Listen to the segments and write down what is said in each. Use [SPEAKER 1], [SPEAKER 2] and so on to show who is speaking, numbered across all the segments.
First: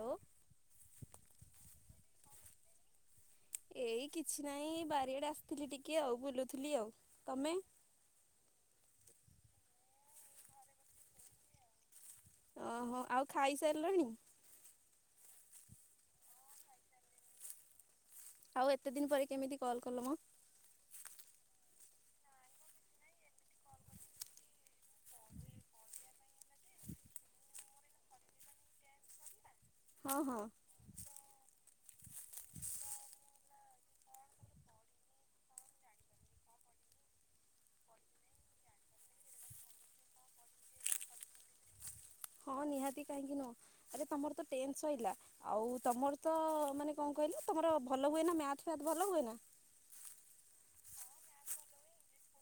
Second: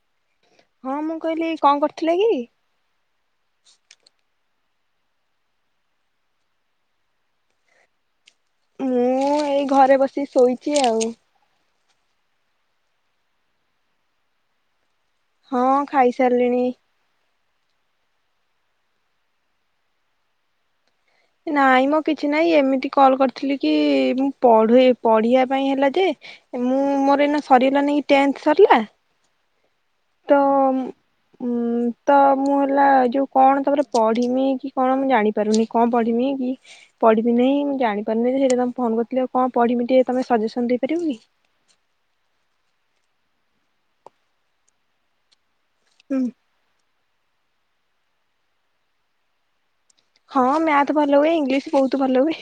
[SPEAKER 1] ଟୋ
[SPEAKER 2] ହଁ ମୁଁ କହିଲି କଁ କରୁଥୁଲେ କି?
[SPEAKER 1] ଏଇ କିଛି ନାଇଁ ବାରିଆଡେ ଆସିଥିଲି ଟିକେ ଆଉ ବୁଲୁଥିଲି ଆଉ। ତମେ?
[SPEAKER 2] ମୁଁ ଏଇ ଘରେ ବସିିକି ଶୋଇଚି ଆଉ।
[SPEAKER 1] ଅହ। ଆଉ ଖାଇ ସାରଲାଣି?
[SPEAKER 2] ହଁ ଖାଇ ସାରଲିଣି।
[SPEAKER 1] ଆଉ ଏତେ ଦିନ୍ ପରେ କେମିତି କଲ କଲ ମ?
[SPEAKER 2] ନାଇଁ ମ କିଛି ନାଇଁ ଏମିତି କଲ କରିଥିଲି କି ମୁଁ ପଢ଼ୁଇ ପଢିବା ପାଇଁ ହେଲା ଯେ ମୁଁ ମୋର ଏଇନା ସରଗଲା ନେଇଁକି ଟେନ୍ଥ ସରିଲା
[SPEAKER 1] ହଁ
[SPEAKER 2] ତ
[SPEAKER 1] ହଁ।
[SPEAKER 2] ଉଁ ତ ମୁଁ ହେଲା ଯୋଉ କଣ ତମର ପଢିମି କି କଣ ମୁଁ ଜାଣିପାରୁନି କଁ ପଢମି କି ପଢିମି ନେହିଁ ମୁଁ ଜାଣିପାରୁନି ସେଇଟା ତମେ ଫୋନ କରିଥିଲି। ଆଉ କଣ ପଢମି ଟିକେ ତମେ ସଜେସନ ଦେଇପାରିବ କି?
[SPEAKER 1] ହଁ ନିହାତି କାହିଁକି ନୁହଁ। ଆରେ ତମର ତ ଟେନ୍ ସଇଲା। ଆଉ ତମର
[SPEAKER 2] ହୁଁ
[SPEAKER 1] ତ ମାନେ କଁ କହିଲୁ ତମର ଭଲ ହୁଏ ନାଁ ମ୍ୟାଥ୍ ଫ୍ୟାଥ୍ ଭଲ ହୁଏ ନାଁ?
[SPEAKER 2] ହଁ ମ୍ୟାଥ୍ ଭଲ ହୁଏ ଇଂଲିଶ ବୋହୁତ ଭଲ ହୁଏ।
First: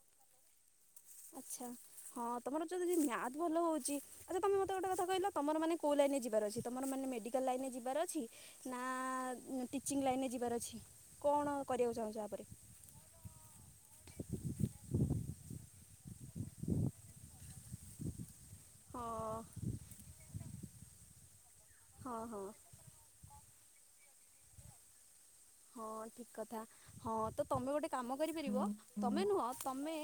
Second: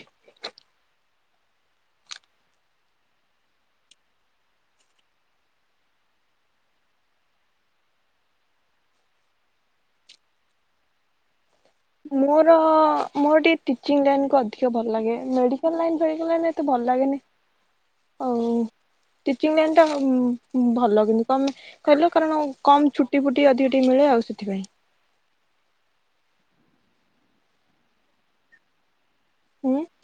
[SPEAKER 1] ଆଚ୍ଛା ହଁ ତମର ଯ ଯଦି ମ୍ୟାଥ୍ ଭଲ ହୋଉଚି ଆଚ୍ଛା ତମେ ମତେ ଗୋଟେ କଥା କହିଲ ତମର ମାନେ କଉ ଲାଇନରେ ଯିବାର ଅଛି ତମର ମାନେ ମେଡ଼ିକାଲ ଲାଇନରେ ଯିବାର ଅଛି ନାଁ ଟିଚିଂ ଲାଇନରେ ଯିବାର ଅଛି? କଣ କରିବାକୁ ଚାହୁଁଛ ଆପରେ
[SPEAKER 2] ମୋର ମୋର ଟିକେ ଟିଚିଂ ଲାଇନ୍ କୁ ଅଧିକ ଭଲ ଲାଗେ ମେଡିକାଲ ଲାଇନ ହେଇଗଲାନି ଏତେ ଭଲ ଲାଗେନେଇ ଆଉ
[SPEAKER 1] ହଁ
[SPEAKER 2] ଟିଚିଂ ଲାଇନଟା ଉଁ ଭଲ କିନ୍ତୁ କମେ କହିଲ
[SPEAKER 1] ହଁ
[SPEAKER 2] କାରଣ
[SPEAKER 1] ହଁ
[SPEAKER 2] କମ ଛୁଟି ଫୁଟି ଅଧିକ ଟି ଟି ମିଳେ ଆଉ ସେଥିପାଇଁ।
[SPEAKER 1] ହଁ ଠିକ କଥା ହଁ ତ ତମେ ଗୋଟେ କାମ କରିପାରିବ ତମେ ନୁହଁ
[SPEAKER 2] ହୁଁ
[SPEAKER 1] ତମେ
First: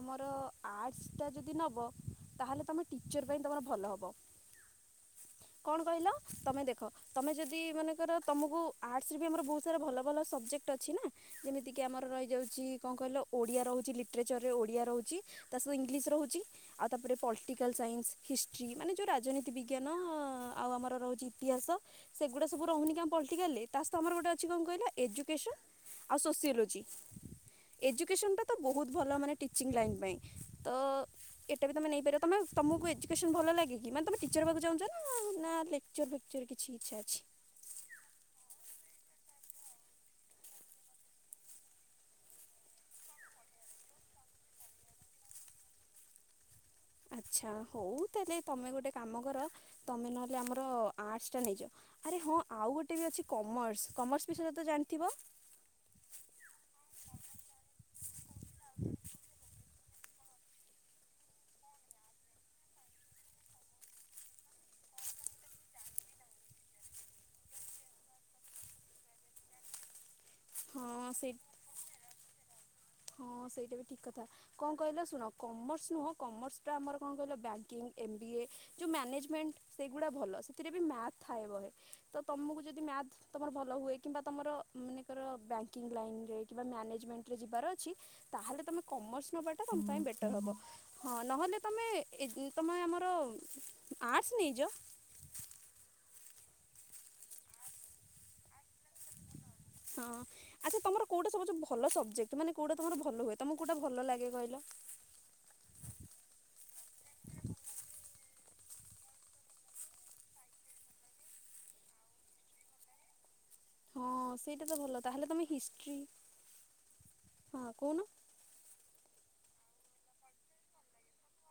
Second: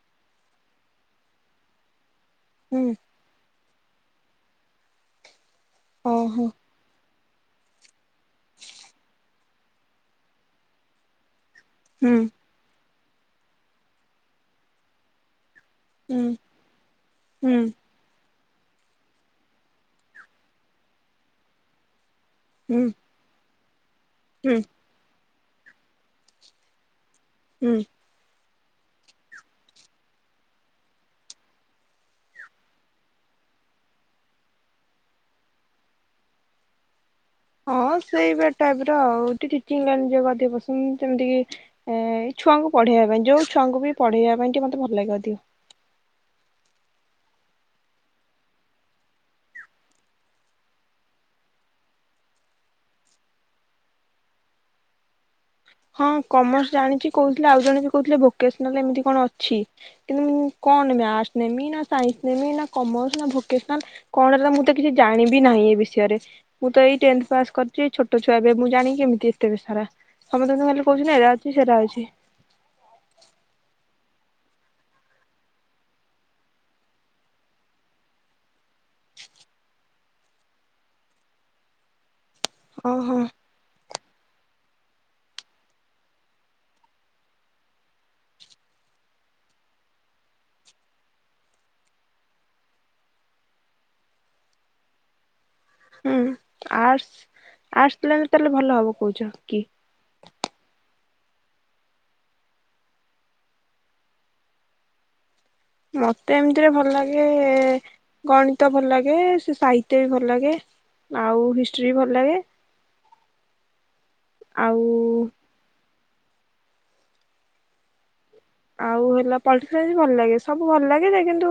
[SPEAKER 1] ଆମ ତ ଆର୍ଟସ ଟା ଯଦି ନବ ତାହେଲେ
[SPEAKER 2] ହୁଁ
[SPEAKER 1] ତମେ ଟିଚର ପାଇଁ ତମର ଭଲ ହବ। କଣ କହିଲ
[SPEAKER 2] ଓହୋ
[SPEAKER 1] ତମେ ଦେଖ ତମେ ଯଦି ମାନେ ର ତମକୁ ଆର୍ଟସ ଆମର ବହୁତ ଭଲ ଭଲ ସବଜେକ୍ଟ ଅଛି ନା। ଯେମିତି କିି ଆମର
[SPEAKER 2] ହୁଁ
[SPEAKER 1] ରହିଯାଉଛି କଣ କହିଲ ଓଡିଆ ରହୁଛି ଲିଟ୍ରେଚର ରେ ଓଡିଆ ରହୁଛି। ତା ସହିତ ଇଂଲିଶ
[SPEAKER 2] ହୁଁ।
[SPEAKER 1] ରହୁଛି ଆଉ ତାପରେ
[SPEAKER 2] ହୁଁ
[SPEAKER 1] ପଲିଟିକାଲ୍ ସାଇନ୍ସ ହିଷ୍ଟ୍ରି ମାନେ ଯୋଉ ରାଜନୀତି ବିଜ୍ଞାନ ଅ ଆଉ ଆମର ରହୁଛି ଇତିହାସ। ସେଗୁଡା ସବୁ
[SPEAKER 2] ହୁଁ
[SPEAKER 1] ରହୁନିକି ଆମ ପଲଟିକାଲରେ। ତା ସହିତ ଆମର ଏଠି
[SPEAKER 2] ହୁଁ
[SPEAKER 1] କଣ କହିଲ ଏଜୁ କେସନ ଆଉ ସୋସିଓଲୋଜି।
[SPEAKER 2] ହୁଁ
[SPEAKER 1] ଏଜୁକେସନ୍ ଟା ତ ତ ବହୁତ ଭଲ ମାନେ ଟିଚିଂ ଲାଇନ୍ ପାଇଁ ତ ଏଟା ବି ତୁମେ ନେଇପାରିବ ତମେ ତମକୁ ଏଜୁକେସନ୍ ଭଲ ଲାଗେ କି ମାନେ ତମେ ଟିଚର ହେବାକୁ ଚାହୁଁଛ ନା ନା ଲେକ୍ଚର ଫେକ୍ଚର କିଛି ଇଚ୍ଛା ଅଛି।
[SPEAKER 2] ହଁ ସେଇ ଟାଇପ ର ଆଉ ଟିକେ ଟିଚିଂ ଲାଇନରେ ଯିବାକୁ ଅଧିକ ପସନ୍ଦ ଯେମିତି ଏ କିି ଏ ଛୁଆଙ୍କୁ ପଢେଇବା ପାଇଁ ଯୋଉ ଛୁଆଙ୍କୁ ବି ପଢେଇବା ପାଇଁ ଟିକେ ମତେ ଭଲ ଲାଗେ ଅଧିକ।
[SPEAKER 1] ଆଚ୍ଛା ହଉ ତାହେଲେ ତମେ ଗୋଟେ କାମ କର ତମେ ନହେଲେ ଆମର ଆର୍ଟସ ଟା ନେଇଯାଅ ଆରେ ହଁ ଆଉ ଗୋଟେ ବି ଅଛି କମର୍ସ କମର୍ସ ବିଷୟରେ ତ ଜାଣିଥିବ।
[SPEAKER 2] ହଁ କମର୍ସ ଜାଣିଛି କହୁଥିଲେ ଆଉ ଜଣେ ବି କହୁଥିଲେ ଭୋକେସନାଲ ଏମିତି କଣ ଅଛି କିନ୍ତୁ ମୁଁ କଣ ନେମି ନା ସାଇନ୍ସ ନେମି ନା କମର୍ସ ନା ଭୋକେସନାଲ କଣହେଲା ମୁଁ ତ କିଛି ଜାଣିବି ନାହିଁ ଏ ବିଷୟରେ ମୁଁ ତ ଏଇ ଟେଂଥ ପାସ୍ କରିଛି ଏଇ ଛୋଟ ଛୁଆ ଏବେ ମୁଁ ଜାଣିକି କେମିତି ଏତେ ସାରା। ଆମେ ତମେ ଖାଲି କହୁଛୁ
[SPEAKER 1] ହଁ
[SPEAKER 2] ଏଇରା
[SPEAKER 1] ସେଇଟା
[SPEAKER 2] ଅଛି ସେଇରା ଅଛି।
[SPEAKER 1] ହଁ ସେଇଟା ବି ଠିକ୍ କଥା କଣ କହିଲ ଶୁଣ କମର୍ସ ନୁହଁ କମର୍ସଟା ଆମର କଣ କହିଲ ବ୍ୟାଙ୍କିଙ୍ଗ ଏମ୍ ବି ଏ ଯୋଉ ମ୍ୟାନେଜମେଣ୍ଟ ସେଇଗୁଡ଼ା ଭଲ ସେଥିରେ ବି ମ୍ୟାଥ୍ ଥାଏ ବହେ ତ ତମକୁ ଯଦି ମ୍ୟାଥ
[SPEAKER 2] ଓହୋ
[SPEAKER 1] ତମର ଭଲ ହୁଏ। କିମ୍ବା ତମର ମନେକର ବ୍ୟାଙ୍କିଙ୍ଗ ଲାଇନ ରେ କିମ୍ବା ମ୍ୟାନେଜମେଣ୍ଟ ରେ ଯିବାର ଅଛି ତାହଲେ ତମେ କମର୍ସ ନବାଟା ତମ ପାଇଁ ବେଟର ହବ ହଁ ନହେଲେ ତମେ ଏ ତମେ ଆମର ଆର୍ଟ୍ସ ନେଇଯାଅ।
[SPEAKER 2] ହୁଁ ଆର୍ଟସ୍ ଆର୍ଟସ ତାହେଲେ ଭଲ ହବ କହୁଛ କି
[SPEAKER 1] ହଁ ଆଚ୍ଛା ତମର କୋଉଟା ସବୁ ଭଲ ସବଜେକ୍ଟ ମାନେ କୋଉଟା ତମର ଭଲ ହୁଏ ତମକୁ କୋଉଟା ଭଲ ଲାଗେ କହିଲ।
[SPEAKER 2] ମତେ ଏମିତିରେ ଭଲ ଲାଗେ ଗଣିତ ଭଲ ଲାଗେ ସେ ସାହିତ୍ୟ ବି ଭଲ ଲାଗେ ଆଉ ହିଷ୍ଟ୍ରି ବି ଭଲ ଲାଗେ।
[SPEAKER 1] ହଁ ସେଇଟା ତ ଭଲ ତାହେଲେ
[SPEAKER 2] ଆଉ
[SPEAKER 1] ତମେ ହିଷ୍ଟି ହଁ କହୁନ?
[SPEAKER 2] ଆଉ ହେଲା ପଲିଟିକାଲ ସାଇନ୍ସ ଭଲ ଲାଗେ ସବୁ ଭଲ ଲାଗେ ଯେ କିନ୍ତୁ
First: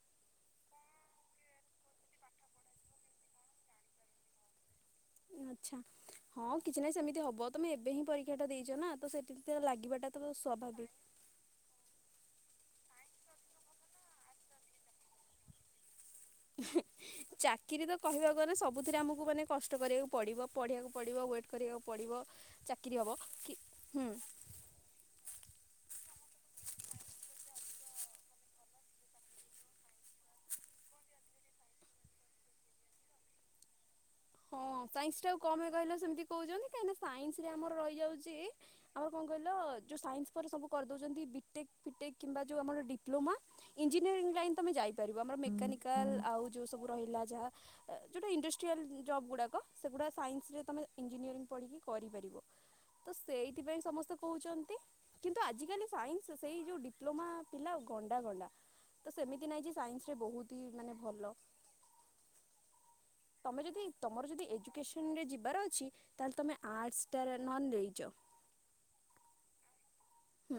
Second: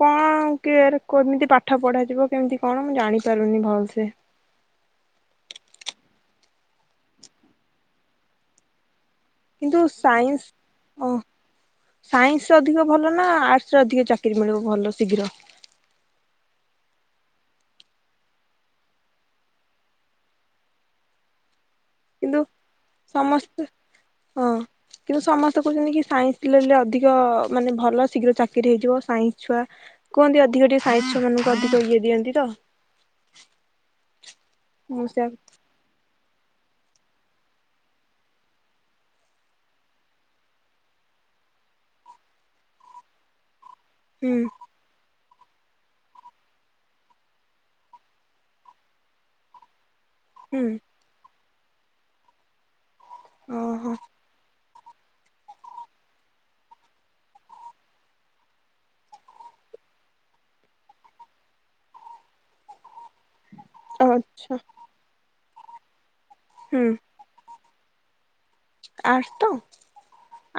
[SPEAKER 2] କଣ କି କେମିତି ପାଠ ପଢାଯିବ କେମିତି କଣ ମୁଁ ଜାଣି ପାରୁନି ଭଲସେ।
[SPEAKER 1] ଆଚ୍ଛା ହଁ କିଛି ନାହିଁ ସେମିତି ହବ ତମେ ଏବେ ହିଁ ପରୀକ୍ଷା ଟା ଦେଇଛ ନା ତ ସେଥି
[SPEAKER 2] କିନ୍ତୁ
[SPEAKER 1] ଲାଗିବାଟା ତ ସ୍ଵାଭାବିକ।
[SPEAKER 2] ସାଇନ୍ସରେ ଅଧିକ ଭଲ ନା ଆର୍ଟସ ରେ ଅଧିକ ଚାକିରି ମିଳିବ ଭଲ ଶୀଘ୍ର।
[SPEAKER 1] ଚାକିରି ତ କହିବାକୁ ଗଲେ ସବୁଥିରେ ଆମକୁ ମାନେ କଷ୍ଟ କରିବାକୁ ପଡିବ ପଢିବାକୁ ପଡିବ ୱେଟ କରିବାକୁ ପଡିବ।
[SPEAKER 2] କିନ୍ତୁ ସମସ୍ତେ ହଁ କିନ୍ତୁ ସମସ୍ତେ କହୁଛନ୍ତି କି ସାଇନ୍ସ ପିଲ ଅଧିକ ମାନେ ଭଲ ଶୀଘ୍ର ଚାକିରି ହେଇଯିବ ସାଇନ୍ସ ଛୁଆ କୁହନ୍ତି ଅଧିକ ଟିକେ ସାଇନ୍ସ ଛୁଆ ମାନଙ୍କୁ ଅଧିକ ଇଏ ଦିଅନ୍ତି ତ।
[SPEAKER 1] ହଁ
[SPEAKER 2] ମୁଁ
[SPEAKER 1] ସାଇନ୍ସ
[SPEAKER 2] ସେୟା
[SPEAKER 1] ଟା କମ ହୁଏ କହିଲ ସେମିତି କହୁଚନ୍ତି କାହିଁକି ନା ସାଇନ୍ସରେ ଆମର ରହିଯାଉଚି, ଆମର କଣ କହିଲ ଯୋଉ ସାଇନ୍ସ ପରେ ସବୁ କରିଦଉଚନ୍ତି ବିଟେକ୍ ଫିଟେକ୍ କିମ୍ବା ଯୋଉ ଆମର ଡିପ୍ଲୋମା ଇଞ୍ଜିନିୟରିଙ୍ଗ
[SPEAKER 2] ହୁଁ
[SPEAKER 1] ଲାଇନ୍ ତୋମେ ଯାଇପାରି ବ ଆମର ମେକାନିକାଲ୍ ଆଉ ଯୋଉ ସବୁ ରହିଲା ଯାହା ଅ, ଯୋଉଟା ଇଣ୍ଡଷ୍ଟ୍ରିଆଲ ଉଁ, ଜବ୍ ଗୁଡାକ। ସେ ଗୁଡ଼ା ସାଇନ୍ସରେ
[SPEAKER 2] ହୁଁ
[SPEAKER 1] ତୋମେ ଇଞିନିୟରିଂ ପଢିକି କରିପାରିବ। ତ ସେଇଥିପାଇଁ
[SPEAKER 2] ଓହୋ
[SPEAKER 1] ସମସ୍ତେ କହୁଚନ୍ତି କିନ୍ତୁ ଆଜିକାଲି ସାଇନ୍ସ ସେଇ ଯୋଉ ଡିପ୍ଲୋମା ପିଲା ଗଣ୍ଡା ଗଣ୍ଡା, ତ ସେମିତି ନାଇଁ ଯେ ସାଇନ୍ସ ରେ ବହୁତ ହି ମାନେ ଭଲ। ତୋମେ ଯଦି ତୋମର ଯଦି
[SPEAKER 2] ଆଚ୍ଛା
[SPEAKER 1] ଏଜୁକେସନ୍ ରେ ଯି ବର ଅଛି ତାହେଲେ ତୋମେ
[SPEAKER 2] ହୁଁ
[SPEAKER 1] ଆର୍ଟସ୍ ଟାରେ ନହେନ ନେଇ ଜ
[SPEAKER 2] ଆର୍ଟସ ତ।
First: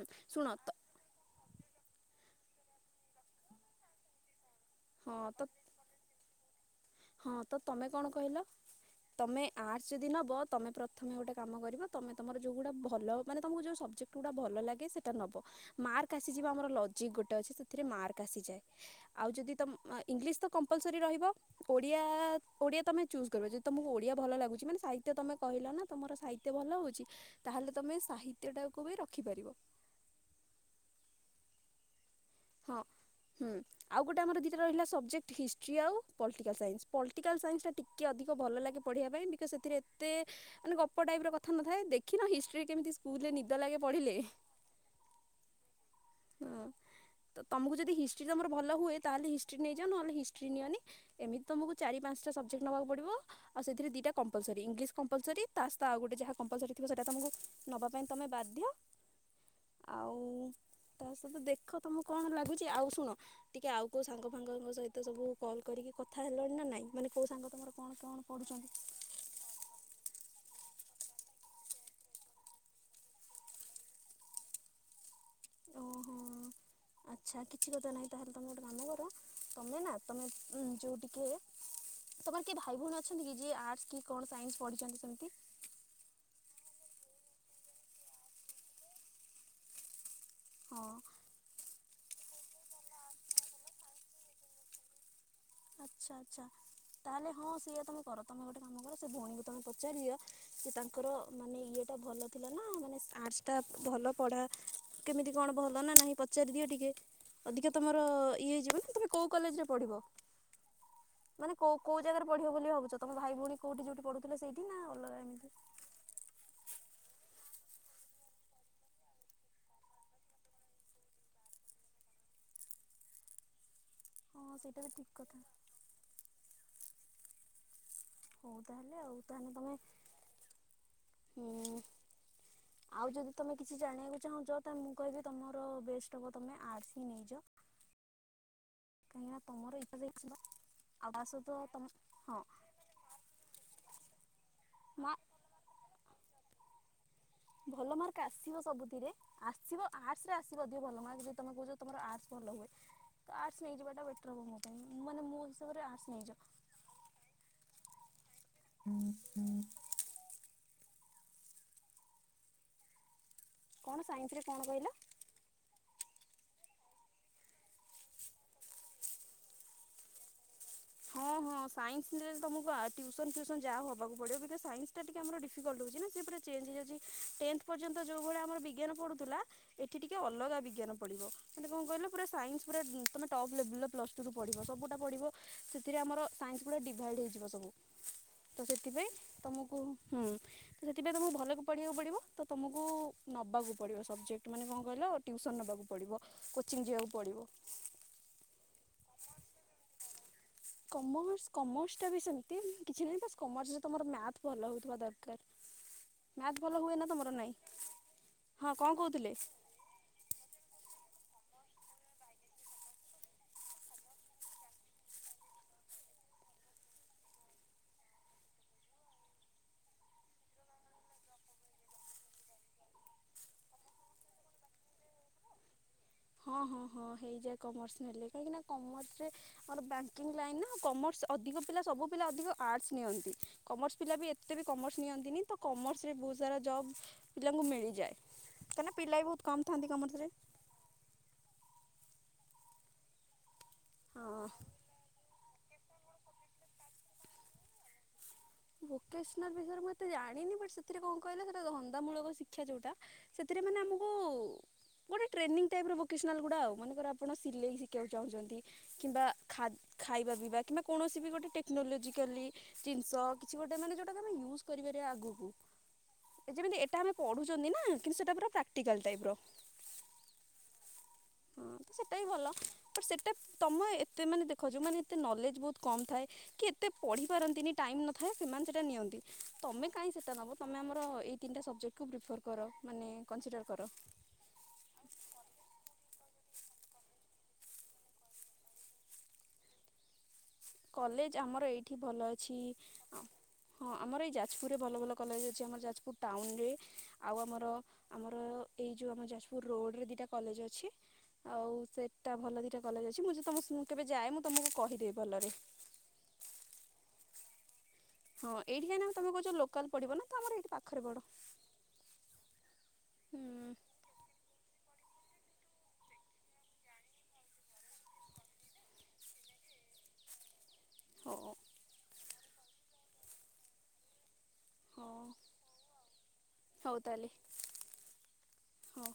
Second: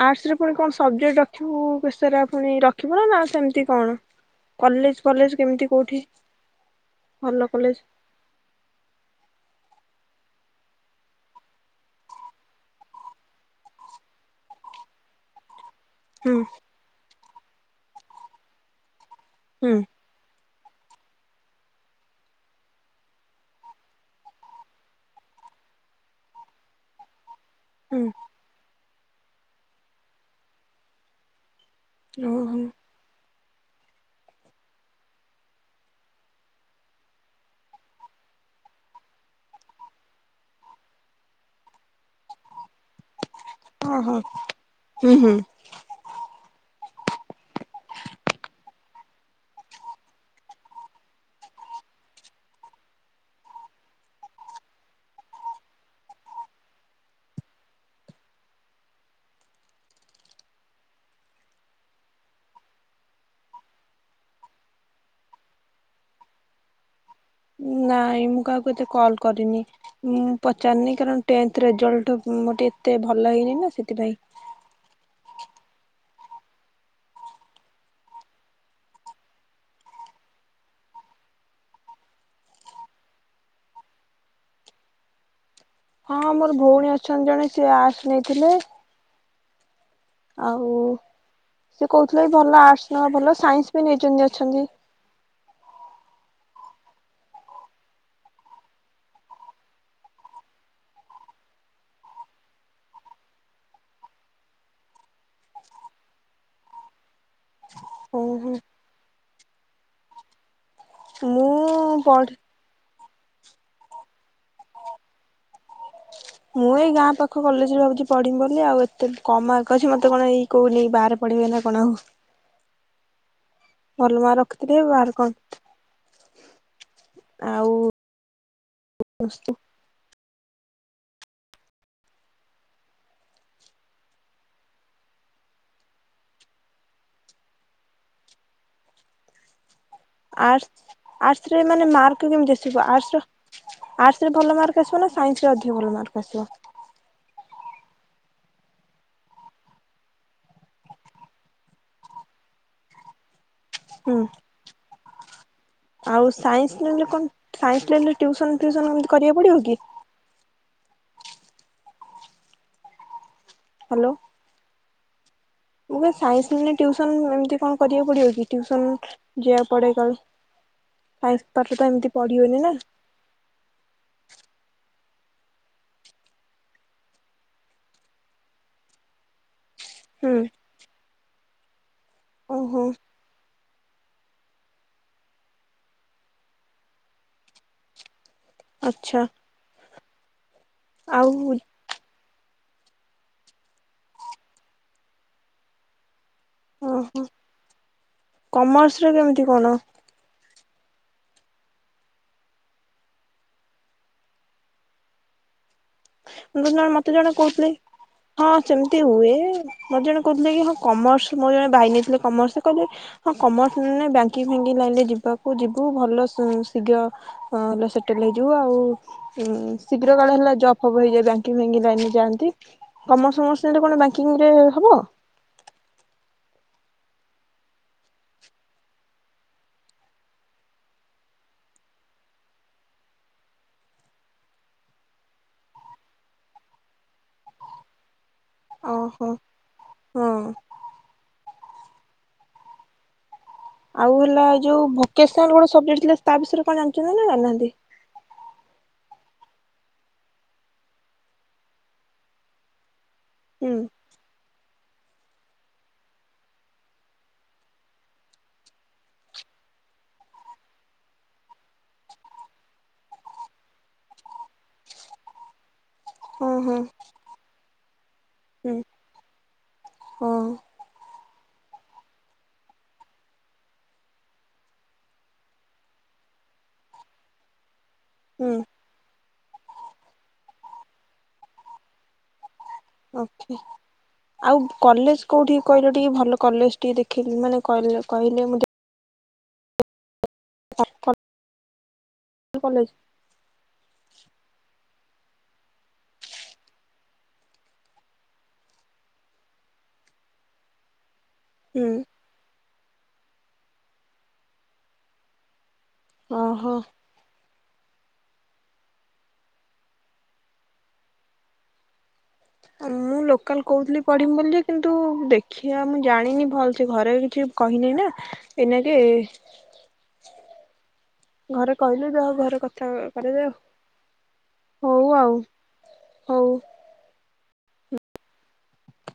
[SPEAKER 2] ଆର୍ଟସ ରେ
[SPEAKER 1] ଶୁଣ
[SPEAKER 2] ପୁଣି
[SPEAKER 1] ତ
[SPEAKER 2] କଣ ସବଜେକ୍ଟ ରଖିବୁ? ବିଷରା ପୁଣି ରଖିବୁ ନା, ନା ସେମତି କଣ? କଲେଜ୍
[SPEAKER 1] ହଁ
[SPEAKER 2] କଲେଜ୍
[SPEAKER 1] ତ
[SPEAKER 2] କେମିତି କୋଉଠି?
[SPEAKER 1] ହଁ
[SPEAKER 2] ଭଲ
[SPEAKER 1] ତ
[SPEAKER 2] କଲେଜ?
[SPEAKER 1] ତୋମେ କଣ କହିଲ? ତୋମେ ଆର୍ଟସ ଯଦି ନବ ତୋମେ ପ୍ରଥମେ ଗୋଟେ କାମ କରିବ, ତୋମେ ତୋମର ଯୋଉ ଗୁଡା ଭଲ ମାନେ ତୋମକୁ ଯୋଉ ସବଜେକ୍ଟ ଗୁଡା ଭଲ ଲାଗେ ସେଟା ନବ। ମାର୍କ
[SPEAKER 2] ହୁଁ
[SPEAKER 1] ଆସିଯିବ ଆମର ଲଜିକ୍ ଗୋ ଟେ ଅଛି ସେଥିରେ ମାର୍କ ଆସିଯାଏ। ଆଉ ଯଦି ତୋମ
[SPEAKER 2] ହୁଁ
[SPEAKER 1] ଏଁ-ଇଂଲିଶ ତ କମ୍ପଲସରି ରହିବ। ଓଡିଆ ଓଡିଆ ତୋମେ ଚୁଜା କରିବ, ଯଦି ତୋମକୁ ଓଡିଆ ଭଲ ଲାଗୁଚି ମାନେ ସାହିତ୍ଯ ତୋମେ କହିଲ ନା ତୋମର ସାହିତ୍ୟ ଭଲ ହଉଚି। ତାହେଲେ ତୋମେ
[SPEAKER 2] ହୁଁ
[SPEAKER 1] ସାହିତ୍ୟ ଟା କୁ ବି ରଖିପାରିବ।
[SPEAKER 2] ଓ ହୋ।
[SPEAKER 1] ହଁ ହୁଁ, ଆଉ ଗୋଟେ ଆମ ଦିଇଟା ରହିଲା ସବଜେକ୍ଟ ହିଷ୍ଟ୍ରି ଆଉ ପଲିଟିକାଲ ସାଇନ୍ସ, ପଲିଟିକାଲ ସାଇନ୍ସ ଟା ଟିକେ ଅଧିକ ଭଲ ଲାଗେ ପଢ଼ିବା ପାଇଁ ବିକଜ୍ ସେଥିରେ ଏତେ ମାନେ ଗପ ଟାଇପ୍ ର କଥା ନଥାଏ, ଦେଖିନ ହିଷ୍ଟ୍ରି କେମିତି ସ୍କୁଲରେ ନି
[SPEAKER 2] ଓ ହୋ ହୁଁ, ହୁଁ।
[SPEAKER 1] ହଁ ତ ତୋମକୁ ଯଦି ହିଷ୍ଟ୍ରି ତୋମର ଭଲ ହୁଏ, ତାହେଲେ ହିଷ୍ଟ୍ରି ନେଇଯାଅ, ନହେଲେ ହିଷ୍ଟ୍ରି ନିଅନି, ଏମିତି ତୋମକୁ ଚାରି ପାନ୍ସଟା ସବଜେକ୍ଟ ନେବାକୁ ପଡ଼ିବ, ଆଉ ସେଥିରେ ଦିଟା କମ୍ପଲସରି, ଇଂଲିଶ କମ୍ପଲସରି ତା ସହ ଆଉ ଗୋଟେ ଯାହା କମ୍ପଲସରି ଥିବ ସେଟା ତୋମକୁ ନବା ପାଇଁ ତୋମେ ବାଧ୍ୟ, ଆଉ ତା ସହିତ ଦେଖ ତୋମକୁ କଣ ଲାଗୁଚି, ଆଉ ଶୁଣ ଟିକେ ଆଉ କୋଉ ସାଙ୍ଗ ଫାଙ୍ଗଙ୍କ ସହିତ ସବୁ କଲ୍ କରିକି କଥା ହେଲଣି ନା ନାଇଁ? ମାନେ କୋଉ ସାଙ୍ଗ ତମର କଣ କଣ
[SPEAKER 2] ନାଇଁ ମୁଁ
[SPEAKER 1] ପଢୁଛନ୍ତି
[SPEAKER 2] କାହାକୁ ଏତେ କଲ୍ କରିନି ମୁଁ ପଚାରନି। କାରଣ ଟେନ୍ଥ ରେଜଲ୍ଟ ମୋର ଟିକେ ଏତେ ଭଲ ହେଇନି ନା ସେଥିପାଇଁ।
[SPEAKER 1] ଓହୋ, ଆଚ୍ଛା କିଛି କଥା ନାହିଁ, ତାହେଲେ ତୋମେ ଗୋଟେ କାମ କର ତୋମେ ନା ତୋମେ ଯୋଉ ଟିକେ ତୋମର କିଏ ଭାଇ ଭଉଣୀ ଅଛନ୍ତି କି? ଯିଏ ଆର୍ଟସ୍ କି କଣ ସାଇନ୍ସ ପଢିଚନ୍ତି ସେମିତି?
[SPEAKER 2] ହଁ ମୋର ଭଉଣୀ ଅଛନ୍ତି ଜଣେ ସିଏ ଆର୍ଟସ ନେଇଥିଲେ। ଆଉ
[SPEAKER 1] ହଁ
[SPEAKER 2] ସେ କହୁଥିଲେ ଭଲ ଆର୍ଟସ ନ ଭଲ ସାଇନ୍ସ ବି ନେଇଛନ୍ତି ଅଛନ୍ତି।
[SPEAKER 1] ଆଚ୍ଛା ଆଚ୍ଛା ତାହେଲେ ହଁ ସେୟା ତମେ କର ତମେ ଗୋଟେ କାମ କର ସେ ଭଉଣୀକୁ ତମେ ପଚାରି ଦିଅ ଯେ ତାଙ୍କର ମାନେ ଇଏଟା ଭଲ ଥିଲା ନା ମାନେ ଆର୍ଟସ ଟା ଭଲ ପଢା କେମିତି କଣ ଭଲ ନା ନାହିଁ ପଚାରି ଦିଅ ଟିକେ। ଅଧିକା ତମର ଇଏ
[SPEAKER 2] ଓହୋ
[SPEAKER 1] ହେଇ ଯିବ ନା ତମେ କୋଉ କଲେଜରେ ପଢିବ।
[SPEAKER 2] ମୁଁ
[SPEAKER 1] ମାନେ କୋଉ କୋଉ ଜାଗାରେ
[SPEAKER 2] ପଲ୍
[SPEAKER 1] ପଢିବ ବୋଲି ଭାବୁଛ। ତମ ଭାଇ ଭଉଣୀ କୋଉଠି ଯୋଉଠି ପଢୁଥିଲେ ସେଇଠି ନା ଅଲଗା ଏମିତି।
[SPEAKER 2] ମୁଁ ଏଇ ଗାଁ ପାଖ କଲେଜରେ ଭାବୁଛି ପଢିବି ବୋଲି ଆଉ ଏତେ କମ ମାର୍କ ଅଛି ମତେ କଣ ଏଇ କହୁନି ବାହାରେ ପଢିବେ ନା କଣ ହଉ। ଭଲ ମାର୍କ
[SPEAKER 1] ହଁ
[SPEAKER 2] ରଖିଥିଲି
[SPEAKER 1] ସେଇଟା ବି ଠିକ୍
[SPEAKER 2] ବାହରେ
[SPEAKER 1] କଥା
[SPEAKER 2] କଣ? ଆଉ
[SPEAKER 1] ହଉ ତାହେଲେ ହଉ ତାହେଲେ
[SPEAKER 2] ଆର୍ଟସ
[SPEAKER 1] ତମେ ହୁଁ ଆଉ ଯଦି ତମେ କିଛି ଜାଣିବାକୁ ଚାହୁଁଛ ତାେଲେ ମୁଁ କହିବି ତମର ବେଷ୍ଟ ହବ ତମେ ଆର୍ସ ହି ନେଇଯାଅ। [unintelligible]
[SPEAKER 2] ଆର୍ଟସ
[SPEAKER 1] ଆଉ ତା ସହିତ
[SPEAKER 2] ଆର୍ଟସରେ
[SPEAKER 1] ତମ
[SPEAKER 2] ମାନେ ମାର୍କ
[SPEAKER 1] ହଁ
[SPEAKER 2] କେମିତି ଦେଖିବ ଆର୍ଟସ ର ଆର୍ଟ୍ସ ରେ ଭଲ ମାର୍କ ଆସିବ
[SPEAKER 1] ମା
[SPEAKER 2] ନା ସାଇନ୍ସରେ ଅିକ ଭଲ ମାର୍କ। ଆସ।
[SPEAKER 1] ଭଲ ମାର୍କ ଆସିବ ସବୁଥିରେ ଆସିବ ଆର୍ଟ ରେ ଆସିବ ଅଧିକ ଭଲ ମାର୍କ ଯ ତମେ କହୁ ତମର ଆ ଭଲ ହୁଏ। ଆର୍ଟ୍ସ ନେଇ ଯିବା ଟା
[SPEAKER 2] ହୁଁ
[SPEAKER 1] ବେଟର ହବ ମୋ ପାଇଁ ମାନେ ମୋ ହିସାବରେ ଆର୍ଟ୍ସ ନେଇ
[SPEAKER 2] ଆଉ
[SPEAKER 1] ଯାଅ।
[SPEAKER 2] ସାଇନ୍ସ ନେଲେ କଣ ସାଇନ୍ସ ନେଲେ ଟ୍ୟୁସନ ଫ୍ୟୁଉସନ ଏମତି କରିବାକୁ ପଡିବ କି?
[SPEAKER 1] କଣ
[SPEAKER 2] ହ୍ୟାଲୋ
[SPEAKER 1] ସାଇନ୍ସ ରେ କଣ କହିଲ?
[SPEAKER 2] ମୁଁ କଣ ସାଇନ୍ସ ନେଲେ ଟ୍ୟୁସନ୍ ଏମତି କଣ କରିବାକୁ ପଡିବ କି ଟ୍ୟୁସନ୍ ଯିବାକୁ ପଡେ କଲ।
[SPEAKER 1] ହଁ ସାଇନ୍ସ ନେଲେ ତମକୁ ଆ ଟ୍ୟୁସନ ଫ୍ୟୁସନ ଯାହା ହବାକୁ ପଡିବ ବିକଜ୍ ସାଇନ୍ସ ଟା ଟିକେ ଆମର ଡିଫିକଲ୍ଟ ହଉଛି ନା ସେପୁରା ଚେଞ୍ ହେଇଯାଉଛି ଟେନଥ ପର୍ଯ୍ୟନ୍ତ ଯୋଉ ଭଳିଆ ଆମର ବିଜ୍ଞାନ ପଡୁଥିଲା ଏଠି ଟିକେ
[SPEAKER 2] ହୁଁ
[SPEAKER 1] ଅଲଗା ବିଜ୍ଞାନ ପଡିବ। ମାନେ କଣ କହିଲ ପୁରା ସାଇନ୍ସ
[SPEAKER 2] ଓହୋ
[SPEAKER 1] ପୁରା ତମେ ଟପ୍ ଲେବଲର ପ୍ଲସ୍ ଟୁରୁ ପଢ଼ିବ ସବୁଟା ପଢ଼ିବ ସେଥିରେ ଆମର ସାଇନ୍ସ ଗୁଡ଼ା ଡିଭାଇଡ଼୍ ହେଇଯିବ ସବୁ ତ ସେଥିପାଇଁ
[SPEAKER 2] ଆଚ୍ଛା
[SPEAKER 1] ତମକୁ ହୁଁ। ସେଥିପାଇଁ
[SPEAKER 2] ଆଉ
[SPEAKER 1] ତମକୁ ଭଲକି ପଢିବାକୁ ପଡିବ ତ ତମୁକୁ ନବାକୁ ପଡ଼ିବ ସବଜେକ୍ଟ ମାନେ କଣ କହିଲ ଟ୍ୟୁସନ୍ ନବାକୁ ପଡ଼ିବ। କୋଚିଂ
[SPEAKER 2] ଓହୋ
[SPEAKER 1] ଯିବାକୁ ପଡ଼ିବ
[SPEAKER 2] କମର୍ସ? ସେଇଟା କେମିତି କଣ?
[SPEAKER 1] କମର୍ସ କମର୍ସଟା ବି ସେମିତି କିଛି ନାହିଁ ବା କମର୍ସରେ ତମର ମ୍ୟାଥ୍ ଭଲ ହଉଥିବା ଦରକାର। ମ୍ୟାଥ୍
[SPEAKER 2] ମୁଁ
[SPEAKER 1] ଭଲ
[SPEAKER 2] ଜଣେ
[SPEAKER 1] ହୁଏ ନା
[SPEAKER 2] ମତେ
[SPEAKER 1] ତମର
[SPEAKER 2] ଜଣେ
[SPEAKER 1] ନାଇଁ
[SPEAKER 2] କହୁଥିଲେ ହଁ
[SPEAKER 1] କଣ
[SPEAKER 2] ସେମିତି
[SPEAKER 1] କହୁଥିଲେ?
[SPEAKER 2] ହୁଏ ମତେ ଜଣେ କହୁଥିଲେ କି ହଁ କମର୍ସ ମୋର ଜଣେ ଭାଇ ନେଇଥିଲେ କମର୍ସ କହିଲେ ହଁ କମର୍ସ ନେ ବ୍ୟାଙ୍କିଙ୍ଗ ଫ୍ୟାଙ୍କିଙ୍ଗ ଲାଇନରେ ଯିବାକୁ ଯିବୁ ଭଲ ଶୀଘ୍ର ଅଁ ହେଲା ସେଟେଲ ହେଇଯିବୁ ଆଉ ଉଁ ଶୀଘ୍ର କାଳେ ହେଲା ଜବ୍ ସବୂ ହେଇଯାଏ ବ୍ୟାଙ୍କିଙ୍ଗ ଫ୍ୟାଙ୍କିଙ୍ଗ ଲାଇନରେ ଯାଆନ୍ତି କମର୍ସ ଫମର୍ସ ନେଲେ କଣ ବ୍ୟାଙ୍କିଙ୍ଗରେ ହବ?
[SPEAKER 1] ହଁ ହଁ ହଁ ହେଇଯାଏ କମର୍ସ ନେଲେ କାହିଁକିନା କମର୍ସରେ ମୋର ବ୍ୟାଙ୍କିଙ୍ଗ ଲାଇନ୍ ନା କମର୍ସ ଅଧିକ ପିଲା ସବୁ ପିଲା ଅଧିକ ଆର୍ଟସ୍ ନିଅନ୍ତି କମର୍ସ ପିଲା ବି ଏତେ ବି କମର୍ସ ନିଅନ୍ତିନି ତ କମର୍ସରେ ବହୁତ ସାରା ଜବ୍ ପିଲାଙ୍କୁ ମିଳିଯାଏ। କାଇଁନା ପିଲା ବି
[SPEAKER 2] ଓହୋ
[SPEAKER 1] ବହୁତ କମ୍ ଥାଆନ୍ତି
[SPEAKER 2] ହଁ
[SPEAKER 1] କମର୍ସରେ।
[SPEAKER 2] ଆଉ ହେଲା
[SPEAKER 1] ହଁ
[SPEAKER 2] ଯୋଉ ଭୋକେଶ୍ [unintelligible] ଗୋଟେ ସବଜେକ୍ଟ ଥିଲା ତା ବିଷୟରେ କଣ ଜାଣିଛନ୍ତି ନା ଜାଣିନାହାନ୍ତି?
[SPEAKER 1] ଭୋକେସନାଲ୍ ବିଷୟରେ ମୁଁ ଏତେ ଜାଣିନି ବଟ୍ ସେଥିରେ କଣ କହିଲ ସେଟା ଧନ୍ଦାମୂଳକ ଶିକ୍ଷା ଯୋଉଟା ସେଥିରେ
[SPEAKER 2] ହୁଁ
[SPEAKER 1] ମାନେ ଆମୁକୁ ଗୋଟେ ଟ୍ରେନିଂ ଟାଇପ୍ର ଭୋକେସନାଲ୍ ଗୁଡ଼ା ଆଉ ମନେକର ଆପଣ ସିଲେଇ ଶିଖିବାକୁ ଚାହୁଁଛନ୍ତି କିମ୍ବା ଖାଦ୍ ଖାଇବା ପିଇବା କିମ୍ବା କୌଣସି ବି ଗୋଟେ ଟେକ୍ନୋଲୋଜିକାଲି ଜିନିଷ କିଛି ଗୋଟେ ମାନେ ଯୋଉଟା ଆମେ ୟୁଜ କରିପାରିବା ଆଗୁକୁ
[SPEAKER 2] ହଁ ହଁ
[SPEAKER 1] ଯେମିତି ଏଟା ଆମେ ପଢୁଛନ୍ତି ନା କିନ୍ତୁ ସେଟା ପୁରା
[SPEAKER 2] ହୁଁ
[SPEAKER 1] ପ୍ରାକ୍ଟିକାଲ ଟାଇପର
[SPEAKER 2] ହଁ
[SPEAKER 1] ହଁ ସେଟା ବି ଭଲ ସେଟା ତମ ଏତେ ମାନେ ଦେଖ ଯୋଉମାନେ ଏତେ ନଲେଜ ବହୁତ କମ ଥାଏ କି ଏତେ ପଢି ପାରନ୍ତିନି ଟାଇମ ନ ଥାଏ
[SPEAKER 2] ହୁଁ
[SPEAKER 1] ସେମାନେ ସେଟା ନିଅନ୍ତି। ତମେ କାଇଁ ସେଟା ନବ ତମେ ଆମର ଏଇ ତିନଟା ସବଜେକ୍ଟକୁ ପ୍ରିଫର କର। ମାନେ
[SPEAKER 2] ଓକେ
[SPEAKER 1] କନସିଡ଼ର କର
[SPEAKER 2] ଆଉ କଲେଜ କୋଉଠିକି କହିଲ ଟିକେ ଭଲ କଲେଜ ଟିକେ ଦେଖିଲି ମାନେ କହିଲ କହିଲେ ମୁଁ
[SPEAKER 1] କଲେଜ ଆମର ଏଇଠି ଭଲ ଅଛି
[SPEAKER 2] କଲେଜ
[SPEAKER 1] ହଁ ଆମର ଏଇ ଯାଜପୁରରେ ଭଲ ଭଲ କଲେଜ ଅଛି ଆମର ଯାଜପୁର ଟାଉନରେ ଆଉ ଆମର ଆମର ଏଇ ଯୋଉ ଆମ ଯାଜପୁର ରୋଡ଼ରେ ଦିଟା କଲେଜ ଅଛି ଆଉ
[SPEAKER 2] ହୁଁ
[SPEAKER 1] ସେଟା ଭଲ ଦିଟା କଲେଜ ଅଛି ମୁଁ ତମ ସ୍କୁଲ କେବେ ଯାଏ ମୁଁ ତମକୁ କହିଦେବି ଭଲରେ
[SPEAKER 2] ଓ ହୋ
[SPEAKER 1] ହଁ ଏଇଠି କାହିଁକି ତମେ କହୁଛ ଲୋକାଲ ପଡିବ ନା ତ ଆମର ଏଇଠି ପାଖରେ ବଡ
[SPEAKER 2] ମୁଁ ଲୋକାଲ କହୁଥିଲି ପଢିମି ବୋଲି କିନ୍ତ ତୁ ଦେଖିବା ମୁଁ ଜାଣିନି ଭଲ ସେ ଘରେ କିଛି କହିନି ନା ଏଇନାକେ
[SPEAKER 1] ହଉ
[SPEAKER 2] ଘରେ କହିଲେ ଯାହା ହବ ପରେ କଥା ହେବା ହଉ ଆଉ ହଉ
[SPEAKER 1] ହୁଁ